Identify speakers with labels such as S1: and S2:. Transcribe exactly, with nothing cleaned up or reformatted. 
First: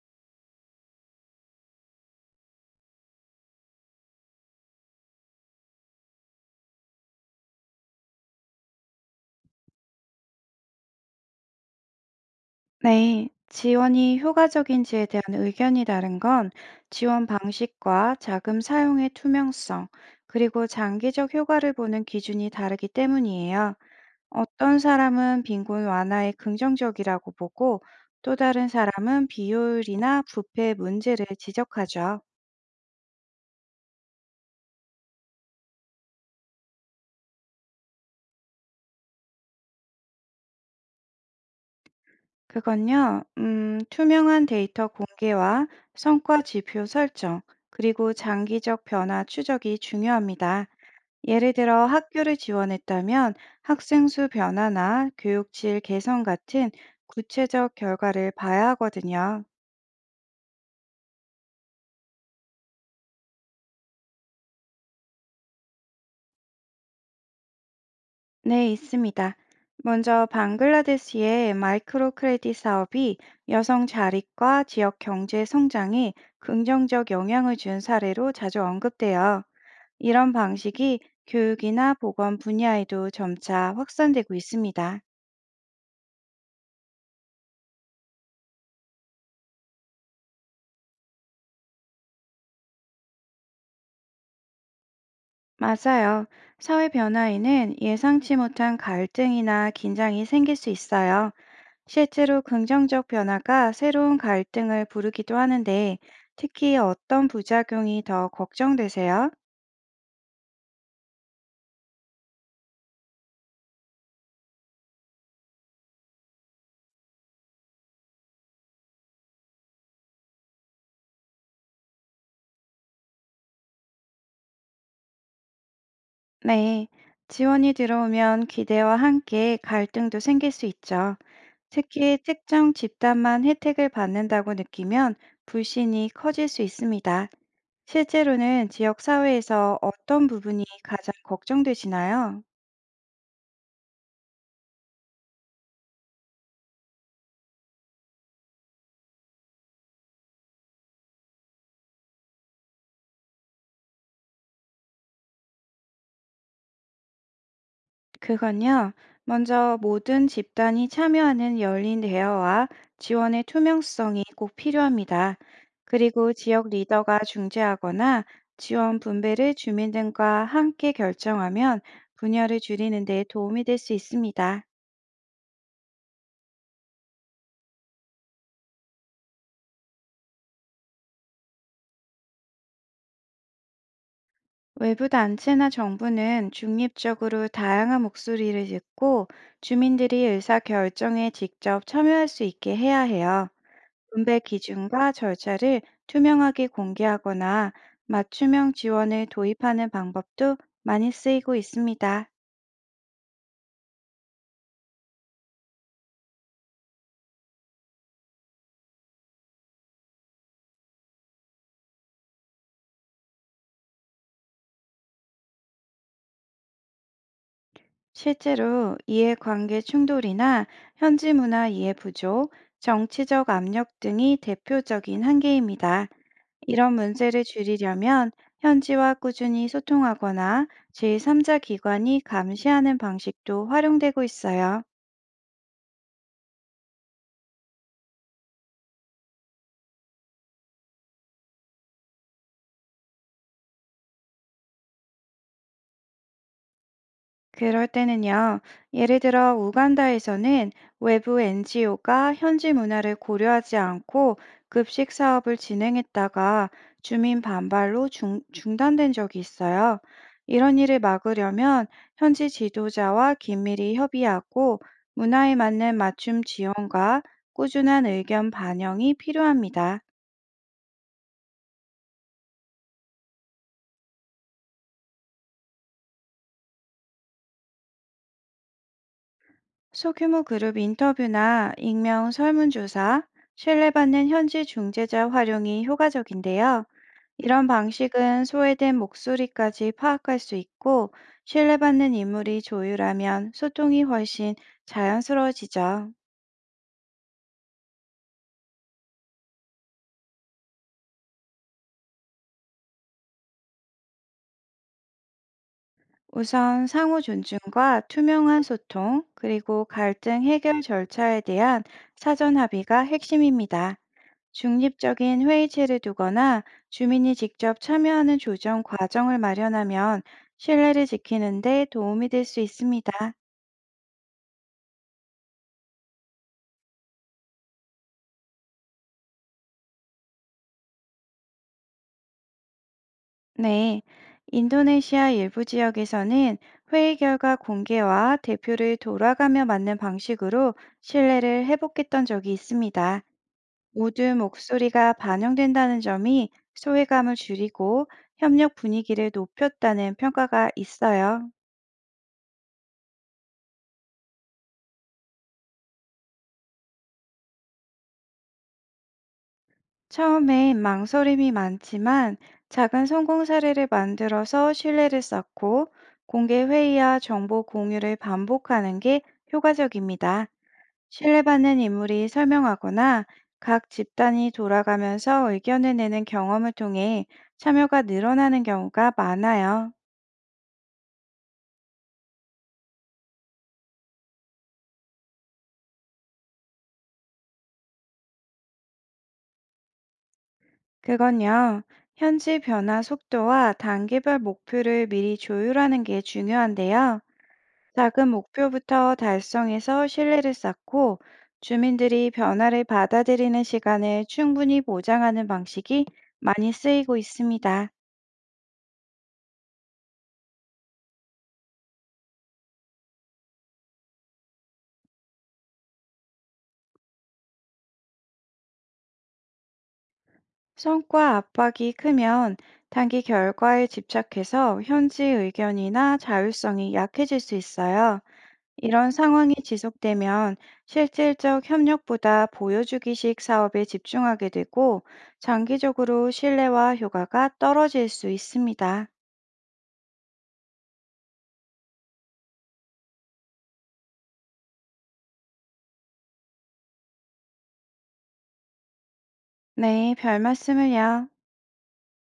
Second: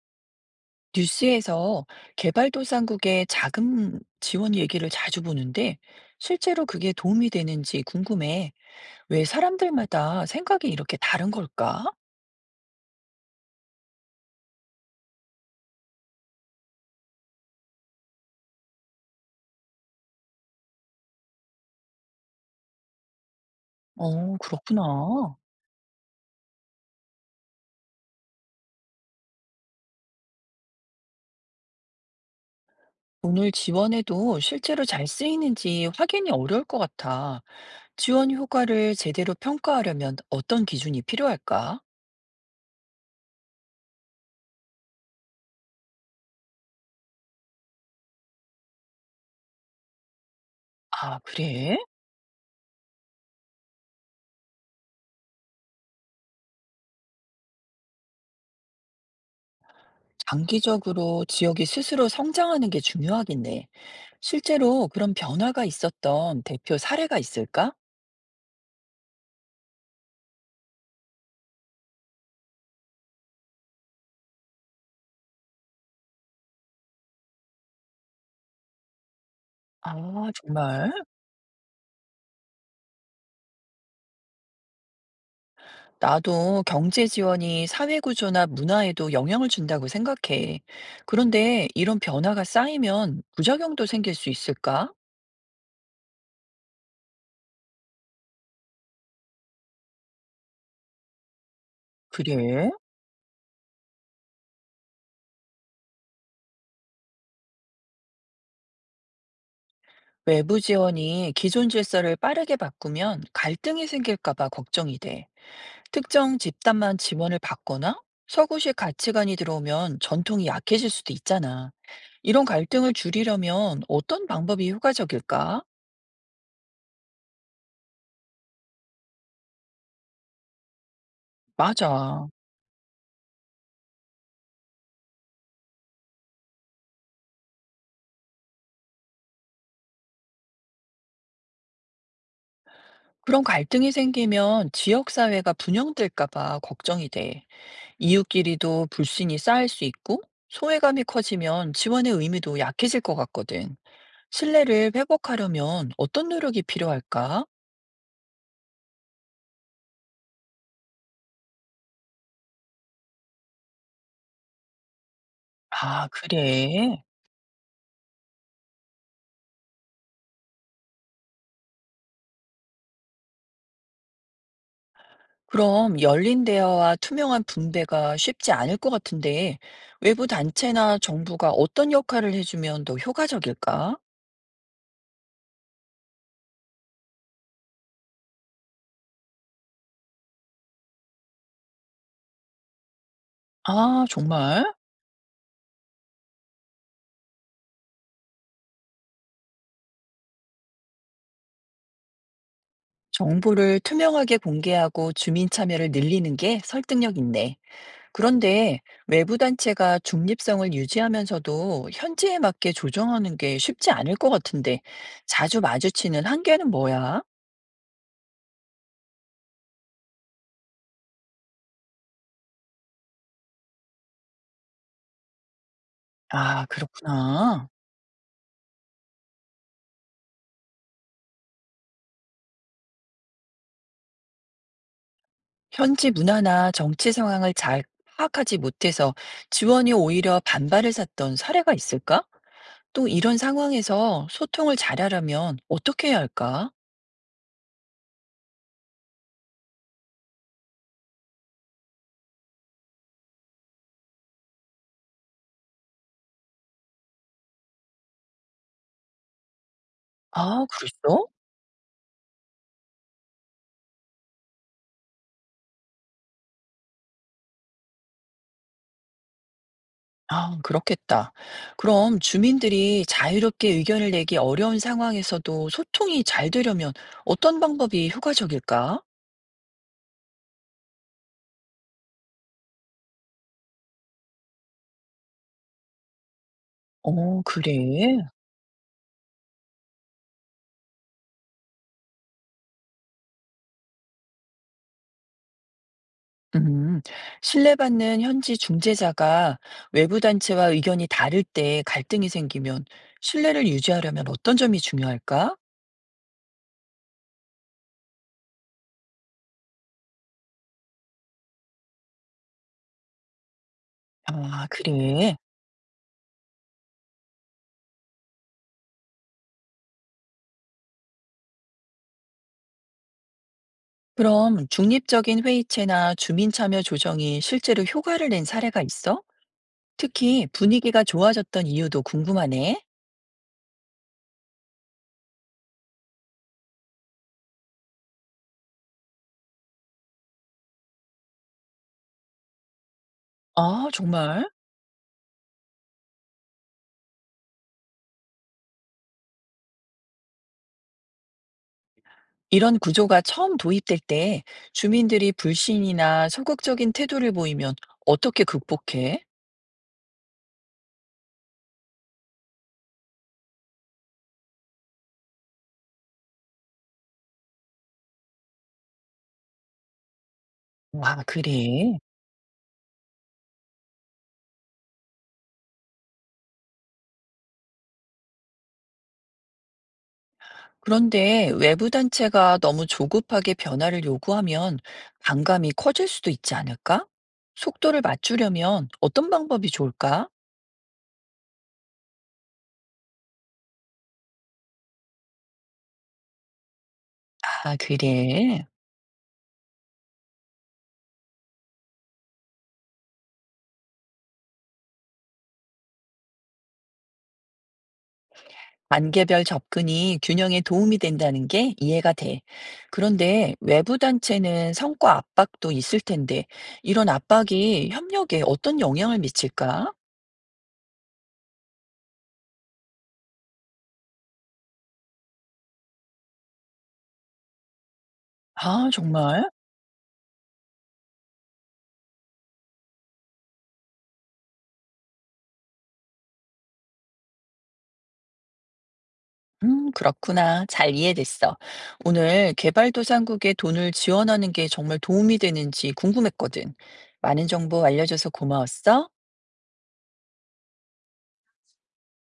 S1: 뉴스에서 개발도상국의 자금 지원 얘기를 자주 보는데 실제로 그게 도움이 되는지 궁금해. 왜 사람들마다 생각이 이렇게 다른 걸까?
S2: 네, 지원이 효과적인지에 대한 의견이 다른 건 지원 방식과 자금 사용의 투명성, 그리고 장기적 효과를 보는 기준이 다르기 때문이에요.
S1: 어,
S2: 어떤
S1: 그렇구나.
S2: 사람은 빈곤 완화에 긍정적이라고 보고 또 다른 사람은 비효율이나 부패 문제를 지적하죠.
S1: 오늘 지원해도 실제로 잘 쓰이는지 확인이 어려울 것 같아. 지원 효과를 제대로 평가하려면 어떤 기준이 필요할까?
S2: 그건요, 음, 투명한 데이터 공개와 성과 지표 설정, 그리고 장기적 변화 추적이 중요합니다.
S1: 아,
S2: 예를
S1: 그래?
S2: 들어 학교를 지원했다면 학생 수 변화나 교육 질 개선 같은 구체적 결과를 봐야 하거든요.
S1: 장기적으로 지역이 스스로 성장하는 게 중요하겠네. 실제로 그런 변화가 있었던 대표 사례가 있을까?
S2: 네, 있습니다. 먼저 방글라데시의 마이크로 크레딧 사업이 여성 자립과 지역 경제 성장에 긍정적 영향을 준 사례로 자주 언급돼요.
S1: 아,
S2: 이런
S1: 정말?
S2: 방식이 교육이나 보건 분야에도 점차 확산되고 있습니다.
S1: 나도 경제 지원이 사회 구조나 문화에도 영향을 준다고 생각해. 그런데 이런 변화가 쌓이면 부작용도 생길 수 있을까?
S2: 맞아요. 사회 변화에는 예상치 못한 갈등이나 긴장이 생길 수 있어요. 실제로
S1: 그래?
S2: 긍정적 변화가 새로운 갈등을 부르기도 하는데, 특히 어떤 부작용이 더 걱정되세요?
S1: 외부 지원이 기존 질서를 빠르게 바꾸면 갈등이 생길까 봐 걱정이 돼. 특정 집단만 지원을 받거나 서구식 가치관이 들어오면 전통이 약해질 수도 있잖아. 이런 갈등을 줄이려면 어떤 방법이 효과적일까?
S2: 네. 지원이 들어오면 기대와 함께 갈등도 생길 수 있죠. 특히
S1: 맞아.
S2: 특정 집단만 혜택을 받는다고 느끼면 불신이 커질 수 있습니다. 실제로는 지역 사회에서 어떤 부분이 가장 걱정되시나요?
S1: 그런 갈등이 생기면 지역사회가 분영될까 봐 걱정이 돼. 이웃끼리도 불신이 쌓일 수 있고, 소외감이 커지면 지원의 의미도 약해질 것 같거든. 신뢰를 회복하려면 어떤 노력이 필요할까?
S2: 그건요, 먼저 모든 집단이 참여하는 열린 대화와 지원의 투명성이 꼭 필요합니다.
S1: 아,
S2: 그리고 지역
S1: 그래.
S2: 리더가 중재하거나 지원 분배를 주민 등과 함께 결정하면 분열을 줄이는 데 도움이 될 수 있습니다.
S1: 그럼 열린 대화와 투명한 분배가 쉽지 않을 것 같은데, 외부 단체나 정부가 어떤 역할을 해주면 더 효과적일까?
S2: 외부 단체나 정부는 중립적으로 다양한 목소리를 듣고 주민들이 의사 결정에 직접 참여할 수 있게 해야 해요.
S1: 아,
S2: 분배
S1: 정말?
S2: 기준과 절차를 투명하게 공개하거나 맞춤형 지원을 도입하는 방법도 많이 쓰이고 있습니다.
S1: 정보를 투명하게 공개하고 주민 참여를 늘리는 게 설득력 있네. 그런데 외부 단체가 중립성을 유지하면서도 현지에 맞게 조정하는 게 쉽지 않을 것 같은데 자주 마주치는 한계는 뭐야?
S2: 실제로 이해관계 충돌이나 현지 문화 이해 부족, 정치적 압력 등이 대표적인 한계입니다.
S1: 아,
S2: 이런 문제를
S1: 그렇구나.
S2: 줄이려면 현지와 꾸준히 소통하거나 제삼 자 기관이 감시하는 방식도 활용되고 있어요.
S1: 현지 문화나 정치 상황을 잘 파악하지 못해서 지원이 오히려 반발을 샀던 사례가 있을까? 또 이런 상황에서 소통을 잘하려면 어떻게 해야 할까?
S2: 그럴 때는요, 예를 들어 우간다에서는 외부 엔지오가 현지 문화를 고려하지 않고 급식 사업을 진행했다가 주민 반발로 중, 중단된 적이 있어요.
S1: 아,
S2: 이런 일을
S1: 그랬어?
S2: 막으려면 현지 지도자와 긴밀히 협의하고 문화에 맞는 맞춤 지원과 꾸준한 의견 반영이 필요합니다.
S1: 아, 그렇겠다. 그럼 주민들이 자유롭게 의견을 내기 어려운 상황에서도 소통이 잘 되려면 어떤 방법이 효과적일까?
S2: 소규모 그룹 인터뷰나 익명 설문조사, 신뢰받는 현지 중재자 활용이 효과적인데요.
S1: 어,
S2: 이런
S1: 그래.
S2: 방식은 소외된 목소리까지 파악할 수 있고, 신뢰받는 인물이 조율하면 소통이 훨씬 자연스러워지죠.
S1: 음, 신뢰받는 현지 중재자가 외부 단체와 의견이 다를 때 갈등이 생기면 신뢰를 유지하려면 어떤 점이 중요할까?
S2: 우선 상호 존중과 투명한 소통, 그리고 갈등 해결 절차에 대한 사전 합의가 핵심입니다.
S1: 아, 그래.
S2: 중립적인 회의체를 두거나 주민이 직접 참여하는 조정 과정을 마련하면 신뢰를 지키는 데 도움이 될 수 있습니다.
S1: 그럼 중립적인 회의체나 주민참여 조정이 실제로 효과를 낸 사례가 있어? 특히 분위기가 좋아졌던 이유도 궁금하네.
S2: 네. 인도네시아 일부 지역에서는 회의 결과 공개와 대표를 돌아가며 맞는 방식으로 신뢰를 회복했던 적이 있습니다.
S1: 아,
S2: 모든
S1: 정말?
S2: 목소리가 반영된다는 점이 소외감을 줄이고 협력 분위기를 높였다는 평가가 있어요.
S1: 이런 구조가 처음 도입될 때 주민들이 불신이나 소극적인 태도를 보이면 어떻게 극복해?
S2: 처음엔 망설임이 많지만 작은 성공 사례를 만들어서 신뢰를 쌓고 공개 회의와 정보 공유를 반복하는 게 효과적입니다.
S1: 와,
S2: 신뢰받는
S1: 그래.
S2: 인물이 설명하거나 각 집단이 돌아가면서 의견을 내는 경험을 통해 참여가 늘어나는 경우가 많아요.
S1: 그런데 외부 단체가 너무 조급하게 변화를 요구하면 반감이 커질 수도 있지 않을까? 속도를 맞추려면 어떤 방법이 좋을까?
S2: 그건요, 현지 변화 속도와 단기별 목표를 미리 조율하는 게 중요한데요.
S1: 아,
S2: 작은
S1: 그래.
S2: 목표부터 달성해서 신뢰를 쌓고 주민들이 변화를 받아들이는 시간을 충분히 보장하는 방식이 많이 쓰이고 있습니다.
S1: 단계별 접근이 균형에 도움이 된다는 게 이해가 돼. 그런데 외부 단체는 성과 압박도 있을 텐데, 이런 압박이 협력에 어떤 영향을 미칠까?
S2: 성과 압박이 크면 단기 결과에 집착해서 현지 의견이나 자율성이 약해질 수 있어요.
S1: 아,
S2: 이런
S1: 정말?
S2: 상황이 지속되면 실질적 협력보다 보여주기식 사업에 집중하게 되고 장기적으로 신뢰와 효과가 떨어질 수 있습니다.
S1: 음, 그렇구나. 잘 이해됐어. 오늘 개발도상국에 돈을 지원하는 게 정말 도움이 되는지 궁금했거든. 많은 정보 알려줘서 고마웠어.
S2: 네, 별 말씀을요.